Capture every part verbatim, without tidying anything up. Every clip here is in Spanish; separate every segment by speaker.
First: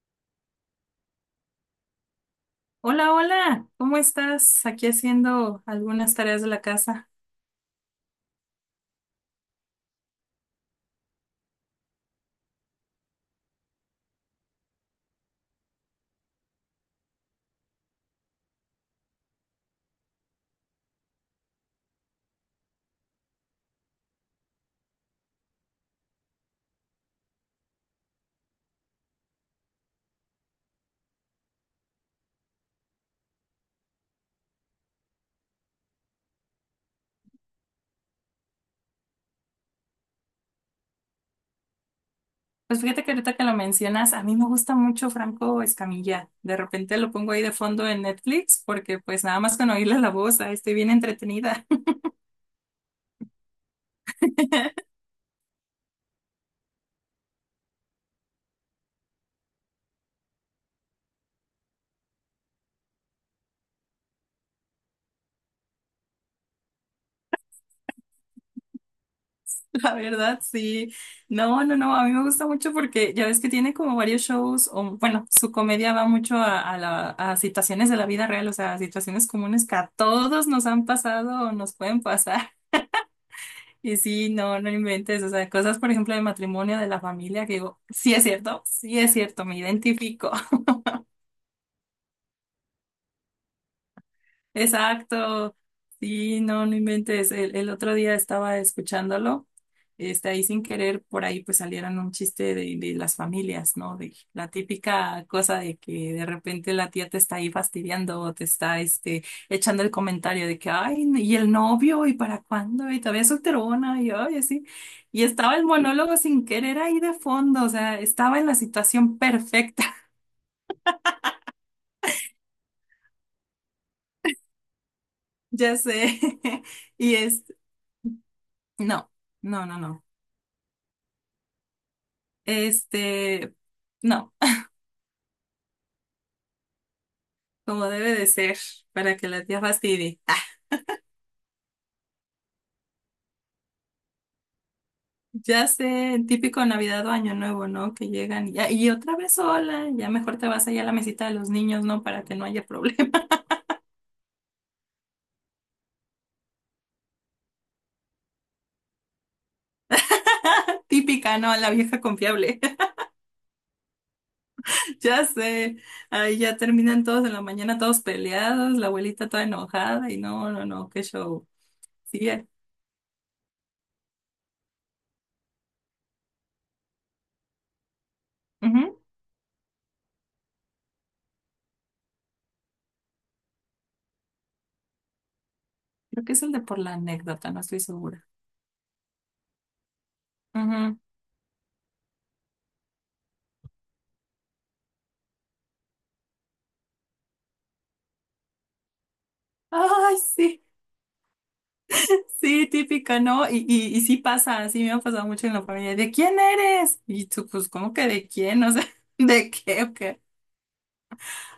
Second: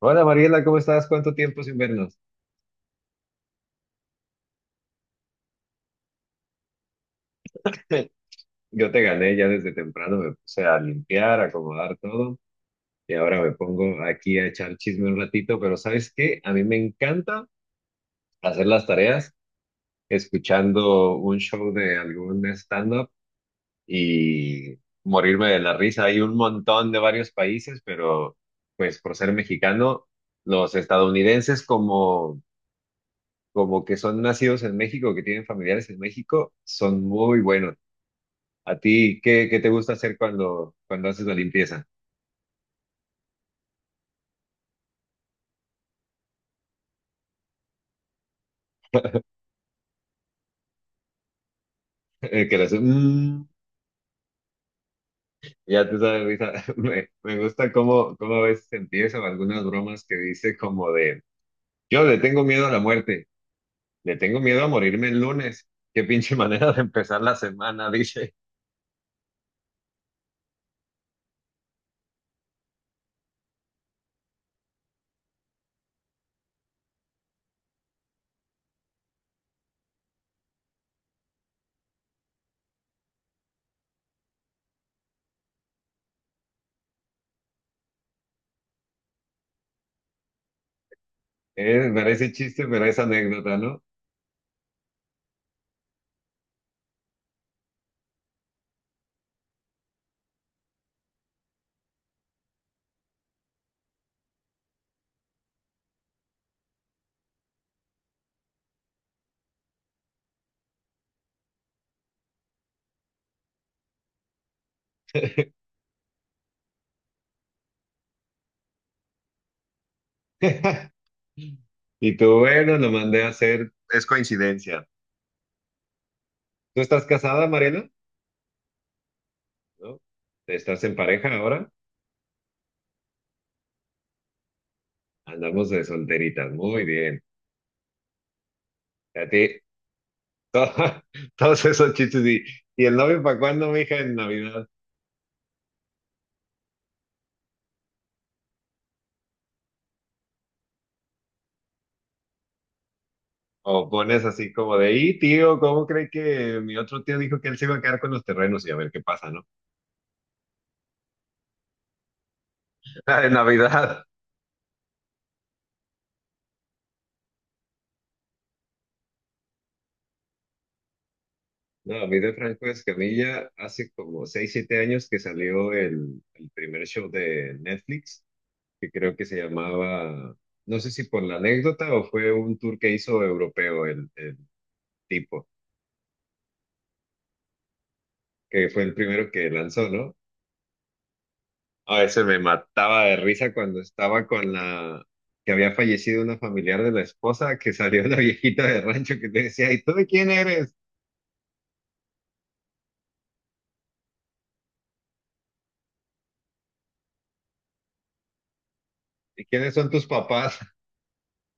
Speaker 1: Hola Mariela, ¿cómo estás? ¿Cuánto tiempo sin vernos?
Speaker 2: Hola, hola, ¿cómo estás? Aquí haciendo algunas tareas de la casa.
Speaker 1: Yo te gané ya desde temprano, me puse a limpiar, a acomodar todo y ahora me pongo aquí a echar chisme un ratito, pero ¿sabes qué? A mí me encanta hacer las tareas escuchando un show de algún stand-up y morirme de la risa. Hay un montón de varios países, pero pues por ser mexicano, los estadounidenses como, como que son nacidos en México, que tienen familiares en México, son muy buenos. ¿A ti qué, qué te gusta hacer cuando, cuando haces la limpieza?
Speaker 2: Pues fíjate que ahorita que lo mencionas, a mí me gusta mucho Franco Escamilla. De repente lo pongo ahí de fondo en Netflix porque pues nada más con oírle la voz, ahí estoy bien entretenida.
Speaker 1: Eh, Que le haces, "Mm", ya te sabes, risa. Me, me gusta cómo, cómo a veces empieza o algunas bromas que dice como de, yo le tengo miedo a la muerte, le tengo miedo a morirme el lunes. Qué pinche manera de empezar la semana, dice.
Speaker 2: La verdad, sí. No, no, no, a mí me gusta mucho porque ya ves que tiene como varios shows, o bueno, su comedia va mucho a, a la- a situaciones de la vida real, o sea, a situaciones comunes que a todos nos han pasado o nos pueden pasar. Y sí, no, no inventes, o sea, cosas, por ejemplo, de matrimonio, de la familia, que digo, sí es cierto, sí es cierto, me identifico.
Speaker 1: Eh, parece chiste, pero es anécdota, ¿no?
Speaker 2: Exacto. Sí, no, no inventes. El, el otro día estaba escuchándolo, este, ahí sin querer, por ahí pues salieron un chiste de, de las familias, ¿no? De la típica cosa de que de repente la tía te está ahí fastidiando o te está, este, echando el comentario de que, ay, y el novio, ¿y para cuándo? Y todavía es solterona, y ay, así. Y estaba el monólogo sin querer ahí de fondo, o sea, estaba en la situación perfecta.
Speaker 1: Y tú, bueno, lo mandé a hacer, es coincidencia.
Speaker 2: Ya sé.
Speaker 1: ¿Tú estás
Speaker 2: Y es,
Speaker 1: casada, Mariana?
Speaker 2: no. No, no,
Speaker 1: ¿No?
Speaker 2: no.
Speaker 1: ¿Estás en pareja ahora?
Speaker 2: Este, no,
Speaker 1: Andamos de solteritas, muy bien.
Speaker 2: como debe de ser, para
Speaker 1: A
Speaker 2: que
Speaker 1: ti,
Speaker 2: la tía fastidie.
Speaker 1: todo- todos esos chistes y, ¿y el novio para cuándo, mija, en Navidad?
Speaker 2: Ya sé, el típico Navidad o Año Nuevo, ¿no? Que llegan y, ya- y otra vez sola, ya mejor te vas allá a la mesita de los niños, ¿no? Para que no haya problema.
Speaker 1: O pones así como de, y tío, ¿cómo cree que mi otro tío dijo que él se iba a quedar con los terrenos y a ver qué pasa?, ¿no?
Speaker 2: Típica, ¿no? La vieja confiable.
Speaker 1: En Navidad.
Speaker 2: Ya sé, ahí ya terminan todos en la mañana, todos peleados, la abuelita toda enojada y no, no, no, qué show.
Speaker 1: No, a mí
Speaker 2: Sí,
Speaker 1: de
Speaker 2: eh.
Speaker 1: Franco Escamilla hace como seis siete años que salió el, el primer show de Netflix, que
Speaker 2: Ujú.
Speaker 1: creo que se llamaba, no sé si por la anécdota o fue un tour que hizo europeo el, el tipo,
Speaker 2: Creo que es el de por la anécdota, no estoy segura.
Speaker 1: que fue el primero que lanzó, ¿no?
Speaker 2: Ujú.
Speaker 1: A veces me mataba de risa cuando estaba con la que había fallecido una familiar de la esposa, que salió la viejita de rancho que te decía, ¿y tú de
Speaker 2: Ay,
Speaker 1: quién
Speaker 2: sí.
Speaker 1: eres?
Speaker 2: Sí, típica, ¿no? Y, y, y sí pasa, sí me ha pasado mucho en la familia. ¿De quién eres? Y tú, pues, ¿cómo que de quién? O sea,
Speaker 1: ¿Y
Speaker 2: ¿de
Speaker 1: quiénes
Speaker 2: qué
Speaker 1: son
Speaker 2: o
Speaker 1: tus
Speaker 2: qué?
Speaker 1: papás?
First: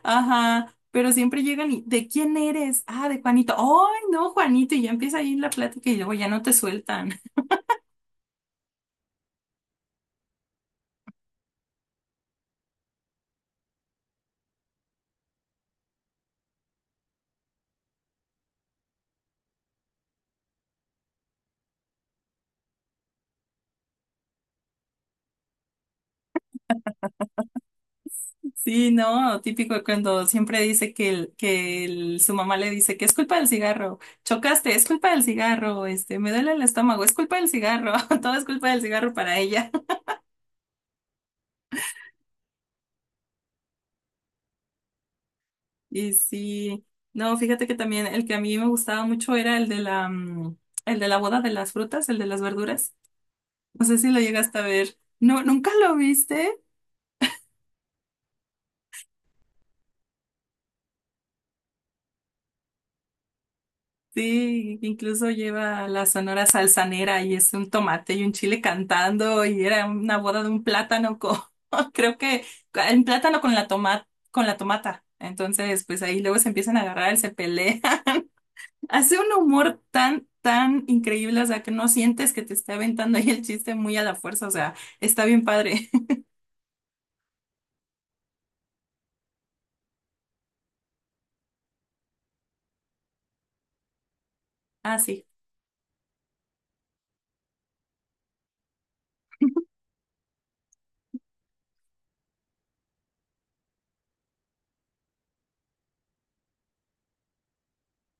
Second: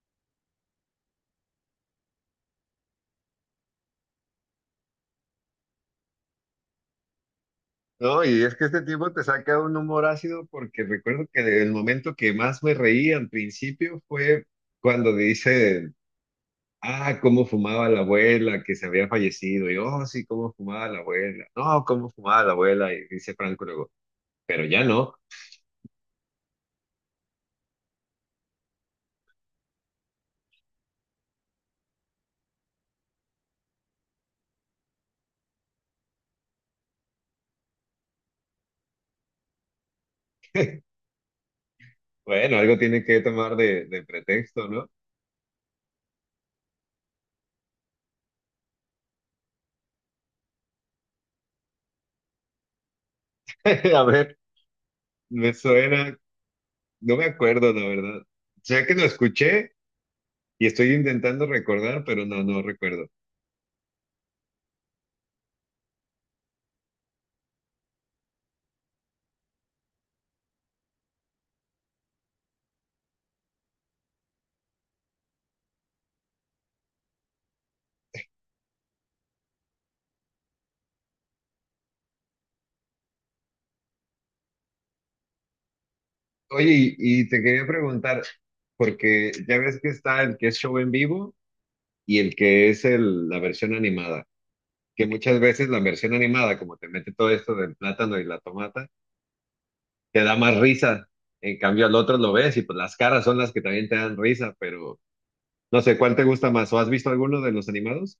Speaker 2: Ajá, pero siempre llegan y, ¿de quién eres? Ah, de Juanito. ¡Ay, no, Juanito! Y ya empieza ahí la plática y luego ya no te sueltan.
Speaker 1: No, y es que este tipo te saca un humor ácido porque recuerdo que el momento que más me reí al principio fue cuando dice, ah, cómo fumaba la abuela, que se había fallecido, y oh, sí, cómo fumaba la abuela, no, cómo fumaba la abuela, y dice Franco luego, pero ya no.
Speaker 2: Sí, no, típico cuando siempre dice que, el, que el- su mamá le dice que es culpa del cigarro, chocaste, es culpa del cigarro, este, me duele el estómago, es culpa del cigarro, todo es culpa del cigarro para ella.
Speaker 1: Bueno, algo tienen que tomar de, de pretexto, ¿no?
Speaker 2: Y sí, no, fíjate que también el que a mí me gustaba mucho era el de la, mm, el de la boda de las frutas, el de las verduras. No sé
Speaker 1: A
Speaker 2: si lo
Speaker 1: ver,
Speaker 2: llegaste a ver. No,
Speaker 1: me
Speaker 2: ¿nunca lo
Speaker 1: suena,
Speaker 2: viste?
Speaker 1: no me acuerdo, la verdad. Sé que lo escuché y estoy intentando recordar, pero no, no recuerdo.
Speaker 2: Sí, incluso lleva la sonora salsanera y es un tomate y un chile cantando y era una boda de un plátano con, creo que un plátano con la toma, con la tomata. Entonces, pues ahí luego se empiezan a agarrar, se pelean. Hace un humor tan, tan increíble, o sea, que no sientes que te esté aventando ahí el chiste muy a la fuerza, o sea, está bien padre.
Speaker 1: Oye, y, y te quería preguntar, porque ya ves que está el que es show en vivo y el que es el, la versión animada,
Speaker 2: Ah,
Speaker 1: que
Speaker 2: sí.
Speaker 1: muchas veces la versión animada, como te mete todo esto del plátano y la tomata, te da más risa. En cambio, al otro lo ves y pues las caras son las que también te dan risa, pero no sé, ¿cuál te gusta más? ¿O has visto alguno de los animados?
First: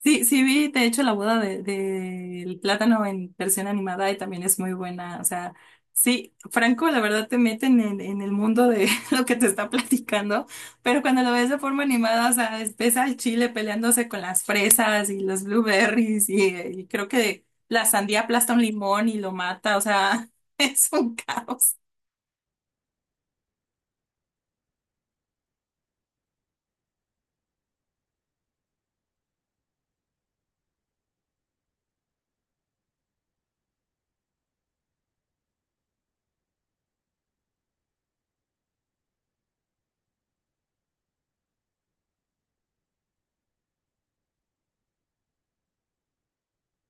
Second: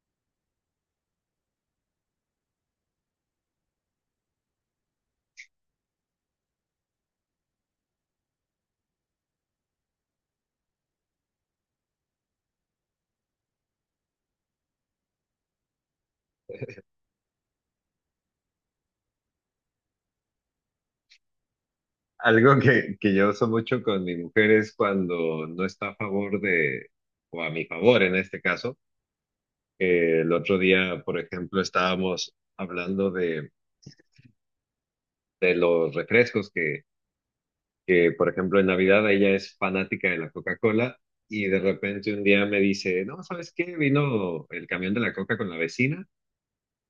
Speaker 2: Sí, sí vi, de hecho, la boda de, del plátano en versión animada y también es muy buena, o sea, sí, Franco, la verdad te meten en, en el mundo de lo que te está platicando, pero cuando lo ves de forma animada, o sea, es- ves al chile peleándose con las fresas y los blueberries y, y creo que la sandía aplasta un limón y lo mata, o sea, es un caos.
Speaker 1: Algo que, que yo uso mucho con mi mujer es cuando no está a favor de, o a mi favor en este caso, que el otro día, por ejemplo, estábamos hablando de, de los refrescos que, que, por ejemplo, en Navidad ella es fanática de la Coca-Cola y de repente un día me dice, no, ¿sabes qué? Vino el camión de la Coca con la vecina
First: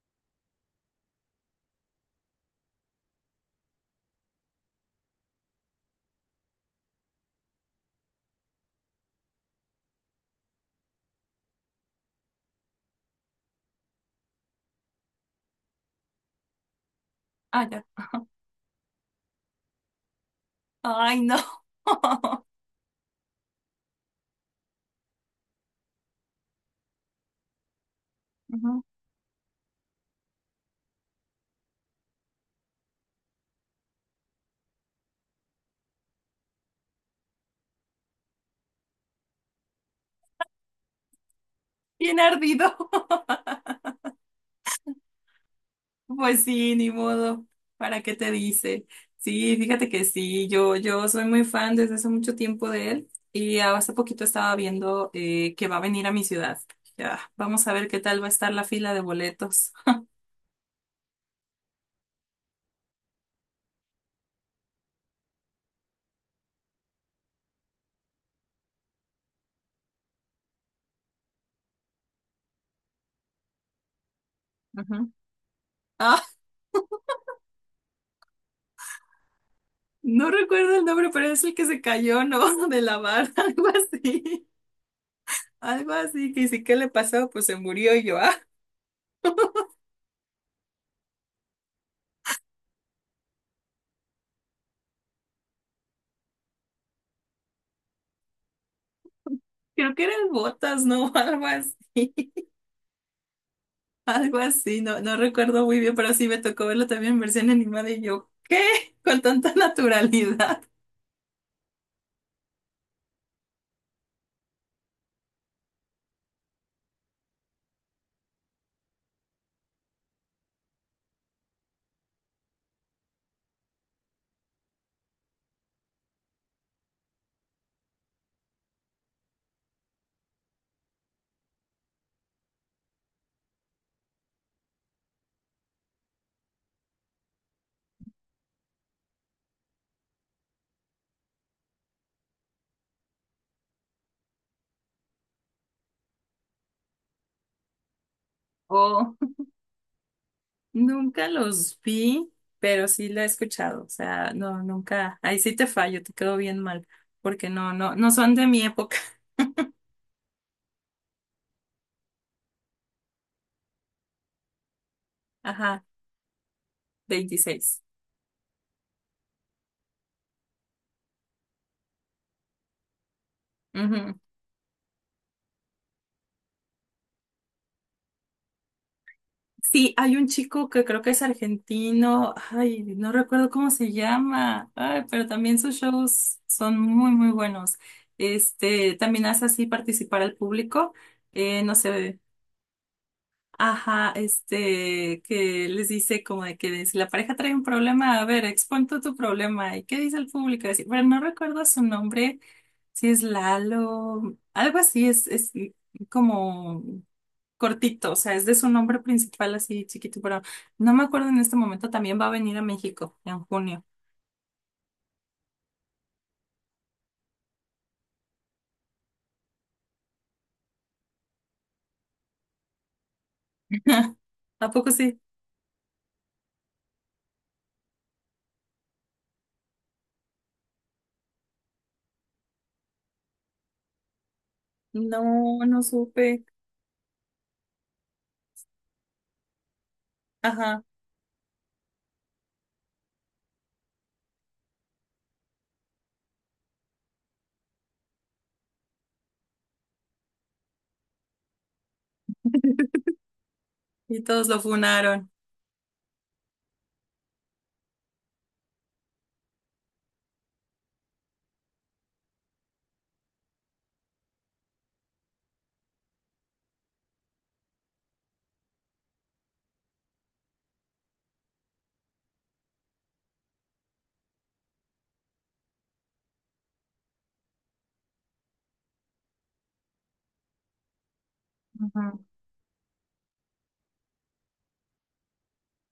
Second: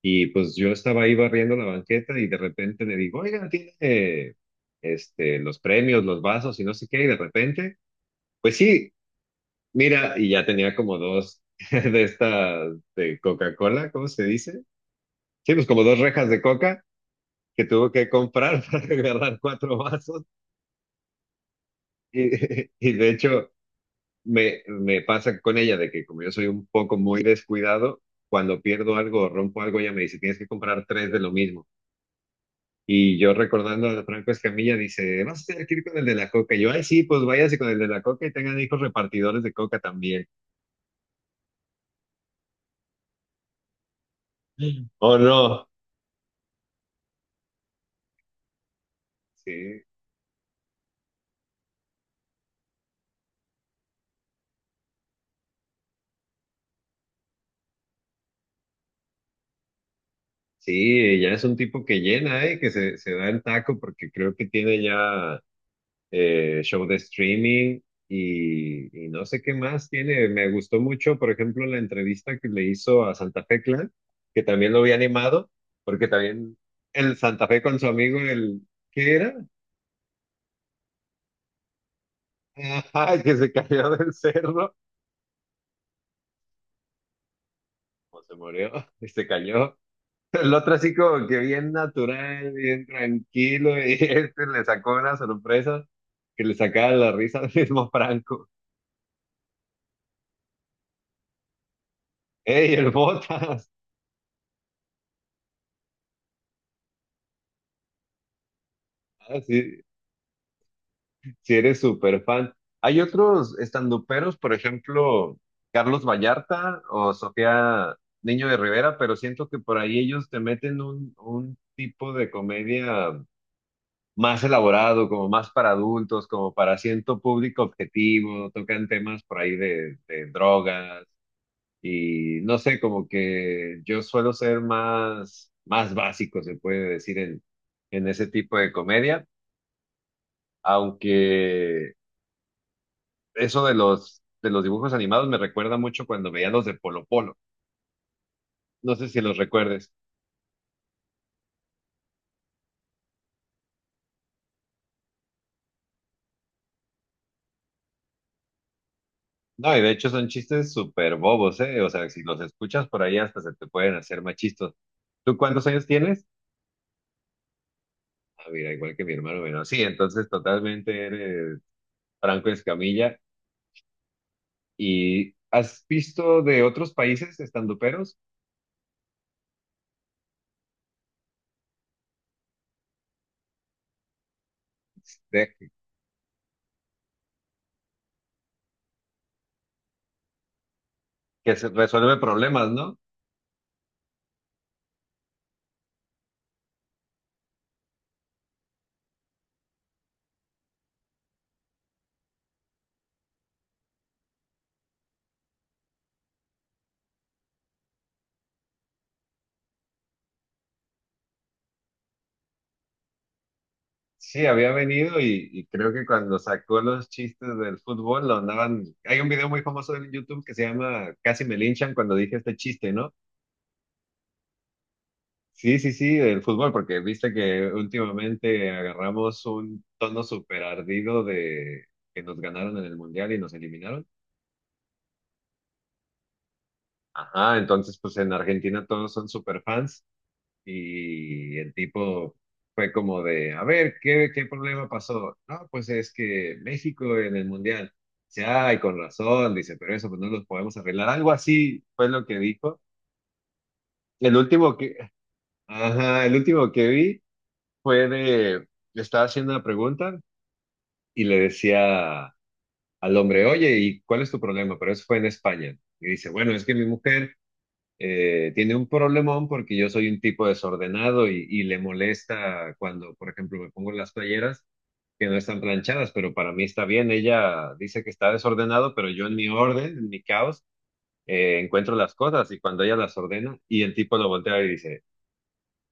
Speaker 1: y pues yo estaba ahí barriendo la banqueta y de repente le digo, oigan, tiene eh, este, los premios, los vasos y no sé qué, y de repente... Pues sí, mira, y ya tenía como dos de estas de Coca-Cola, ¿cómo se dice? Sí, pues como dos rejas de coca que
Speaker 2: Ah, ya.
Speaker 1: tuvo que comprar para agarrar cuatro vasos.
Speaker 2: Ay, no.
Speaker 1: Y, y de hecho, me, me pasa con ella de que como yo soy un poco muy descuidado, cuando
Speaker 2: Ujú.
Speaker 1: pierdo algo o rompo algo, ella me dice, tienes que comprar tres de lo mismo. Y yo recordando a Franco Escamilla, dice, vas a tener que ir con el de la coca. Y yo, ay, sí, pues váyase con el de la coca y tengan hijos repartidores de coca también.
Speaker 2: Bien ardido.
Speaker 1: ¿O no?
Speaker 2: Pues sí, ni modo. ¿Para qué te dice? Sí,
Speaker 1: Sí,
Speaker 2: fíjate que sí, yo, yo soy muy fan desde hace mucho tiempo de él y hace poquito estaba viendo eh, que va a venir a mi ciudad. Ya, vamos a ver qué tal va a estar la fila de boletos.
Speaker 1: sí, ya es un tipo que llena, ¿eh? Que se, se da el taco porque creo que tiene ya eh, show de streaming y, y no sé qué más tiene. Me gustó mucho, por ejemplo, la entrevista que le hizo a Santa Fe Clan, que también lo había
Speaker 2: Ujú.
Speaker 1: animado, porque
Speaker 2: Ah,
Speaker 1: también el Santa Fe con su amigo, el, ¿qué era?
Speaker 2: no recuerdo el nombre, pero es el que se cayó, ¿no? De la
Speaker 1: Ajá,
Speaker 2: barra,
Speaker 1: que se
Speaker 2: algo
Speaker 1: cayó del
Speaker 2: así.
Speaker 1: cerro,
Speaker 2: Algo así, que sí, ¿qué le pasó? Pues se murió y yo,
Speaker 1: o se
Speaker 2: ah,
Speaker 1: murió, y se cayó. El otro así como que bien natural, bien tranquilo, y este le sacó una sorpresa que le sacaba la risa al mismo Franco.
Speaker 2: creo que era el Botas, ¿no? Algo así.
Speaker 1: ¡Ey, el Botas!
Speaker 2: Algo así, no, no recuerdo muy bien, pero sí me tocó verlo también en versión animada y yo, ¿qué? Con
Speaker 1: Ah,
Speaker 2: tanta
Speaker 1: sí,
Speaker 2: naturalidad.
Speaker 1: sí eres súper fan. Hay otros estanduperos, por ejemplo, Carlos Vallarta o Sofía Niño de Rivera, pero siento que por ahí ellos te meten un, un tipo de comedia más elaborado, como más para adultos, como para asiento público objetivo, tocan temas por ahí de, de drogas. Y no sé, como que yo suelo ser más, más básico, se puede decir, en, en ese tipo de comedia, aunque eso de los, de los dibujos animados me recuerda mucho cuando veía los de Polo Polo. No sé
Speaker 2: Oh,
Speaker 1: si los recuerdes.
Speaker 2: nunca los vi, pero sí la he escuchado. O sea, no, nunca. Ahí sí te fallo, te quedo bien mal, porque no, no, no son de mi época.
Speaker 1: No, y de hecho son chistes súper bobos, ¿eh? O sea, si los escuchas por ahí hasta se te pueden hacer más chistos. ¿Tú cuántos
Speaker 2: Ajá,
Speaker 1: años tienes?
Speaker 2: veintiséis.
Speaker 1: Ah, mira, igual que mi hermano menor. Sí, entonces totalmente eres Franco Escamilla. ¿Y has visto de otros países estandoperos?
Speaker 2: Sí, hay un chico que creo que es argentino, ay, no recuerdo cómo se llama, ay, pero también
Speaker 1: de-
Speaker 2: sus shows son muy, muy buenos. Este, también hace así participar al público,
Speaker 1: que
Speaker 2: eh,
Speaker 1: se
Speaker 2: no
Speaker 1: resuelve
Speaker 2: sé.
Speaker 1: problemas, ¿no?
Speaker 2: Ajá, este, que les dice como de que si la pareja trae un problema, a ver, expon tú tu problema. ¿Y qué dice el público? Así, pero no recuerdo su nombre, si es Lalo, algo así, es, es como cortito, o sea, es de su nombre principal así chiquito, pero no me acuerdo en este momento, también va a venir a México en junio.
Speaker 1: Sí, había venido y, y creo que cuando sacó los chistes del fútbol lo andaban. Hay un video muy famoso en YouTube que se llama Casi me linchan cuando dije este chiste, ¿no?
Speaker 2: ¿A poco sí?
Speaker 1: Sí, sí, sí, del fútbol, porque viste que últimamente agarramos un tono súper ardido de que nos ganaron en el Mundial y nos eliminaron.
Speaker 2: No, no supe.
Speaker 1: Ajá, entonces pues en Argentina todos son súper fans.
Speaker 2: Ajá,
Speaker 1: Y el tipo fue como de, a ver, ¿qué, qué problema pasó? No, pues es que México en el Mundial. Dice, ay, con razón, dice, pero eso pues no los podemos arreglar. Algo así fue lo que dijo.
Speaker 2: y
Speaker 1: El
Speaker 2: todos lo
Speaker 1: último que,
Speaker 2: funaron.
Speaker 1: ajá, el último que vi fue de, le estaba haciendo una pregunta y le decía al hombre, oye, ¿y cuál es tu problema? Pero eso fue en España. Y dice, bueno, es que mi mujer eh, tiene un problemón porque yo soy un tipo desordenado y, y le molesta cuando, por ejemplo, me pongo las playeras que no están planchadas, pero para mí está bien. Ella dice que está desordenado, pero yo en mi orden, en mi caos, eh, encuentro las
Speaker 2: Ajá.
Speaker 1: cosas y cuando ella las ordena y el tipo lo voltea y dice,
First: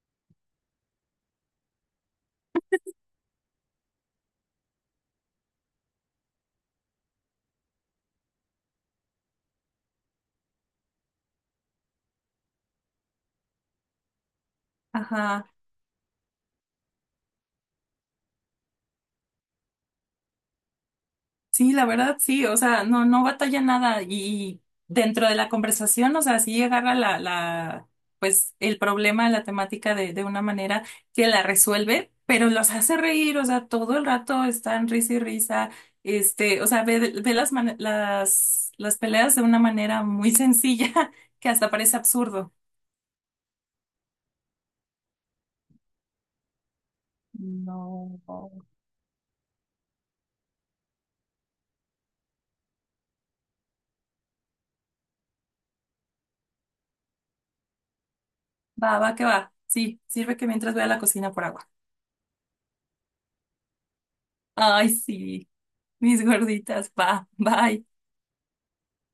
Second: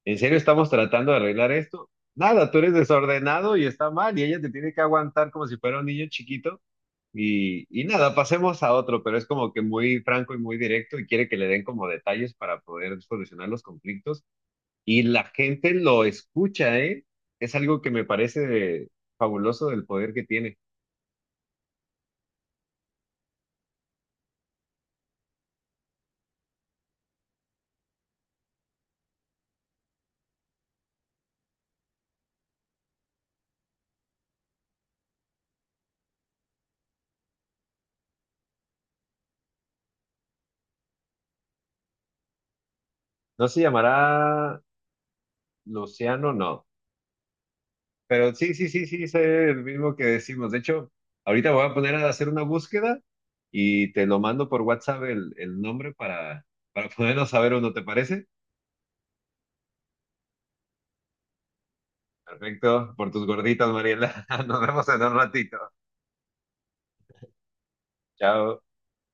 Speaker 1: ¿en serio estamos tratando de arreglar esto? Nada, tú eres desordenado y está mal y ella te tiene que aguantar como si fuera un niño chiquito y, y nada, pasemos a otro, pero es como que muy franco y muy directo y quiere que le den como detalles para poder solucionar los conflictos. Y la
Speaker 2: Ajá.
Speaker 1: gente lo escucha, ¿eh? Es algo que me parece fabuloso del poder que tiene.
Speaker 2: Sí, la verdad, sí, o sea, no, no batalla nada y dentro de la conversación, o sea, sí agarra la, la, pues el problema, la temática de, de una manera que la resuelve, pero los hace reír, o sea, todo el rato están risa y risa, este, o sea, ve, ve, las, mane- las, las peleas de una manera muy sencilla que hasta parece absurdo.
Speaker 1: No se llamará Luciano, no.
Speaker 2: No.
Speaker 1: Pero sí, sí, sí, sí, es el mismo que decimos. De hecho, ahorita voy a poner a hacer una búsqueda y te lo mando por WhatsApp el, el nombre para, para podernos saber uno, ¿te parece?
Speaker 2: Va, va, que va. Sí, sirve que mientras voy a la cocina por agua.
Speaker 1: Perfecto, por tus gorditas, Mariela. Nos vemos
Speaker 2: Ay,
Speaker 1: en un
Speaker 2: sí,
Speaker 1: ratito.
Speaker 2: mis gorditas, va, bye.
Speaker 1: Chao.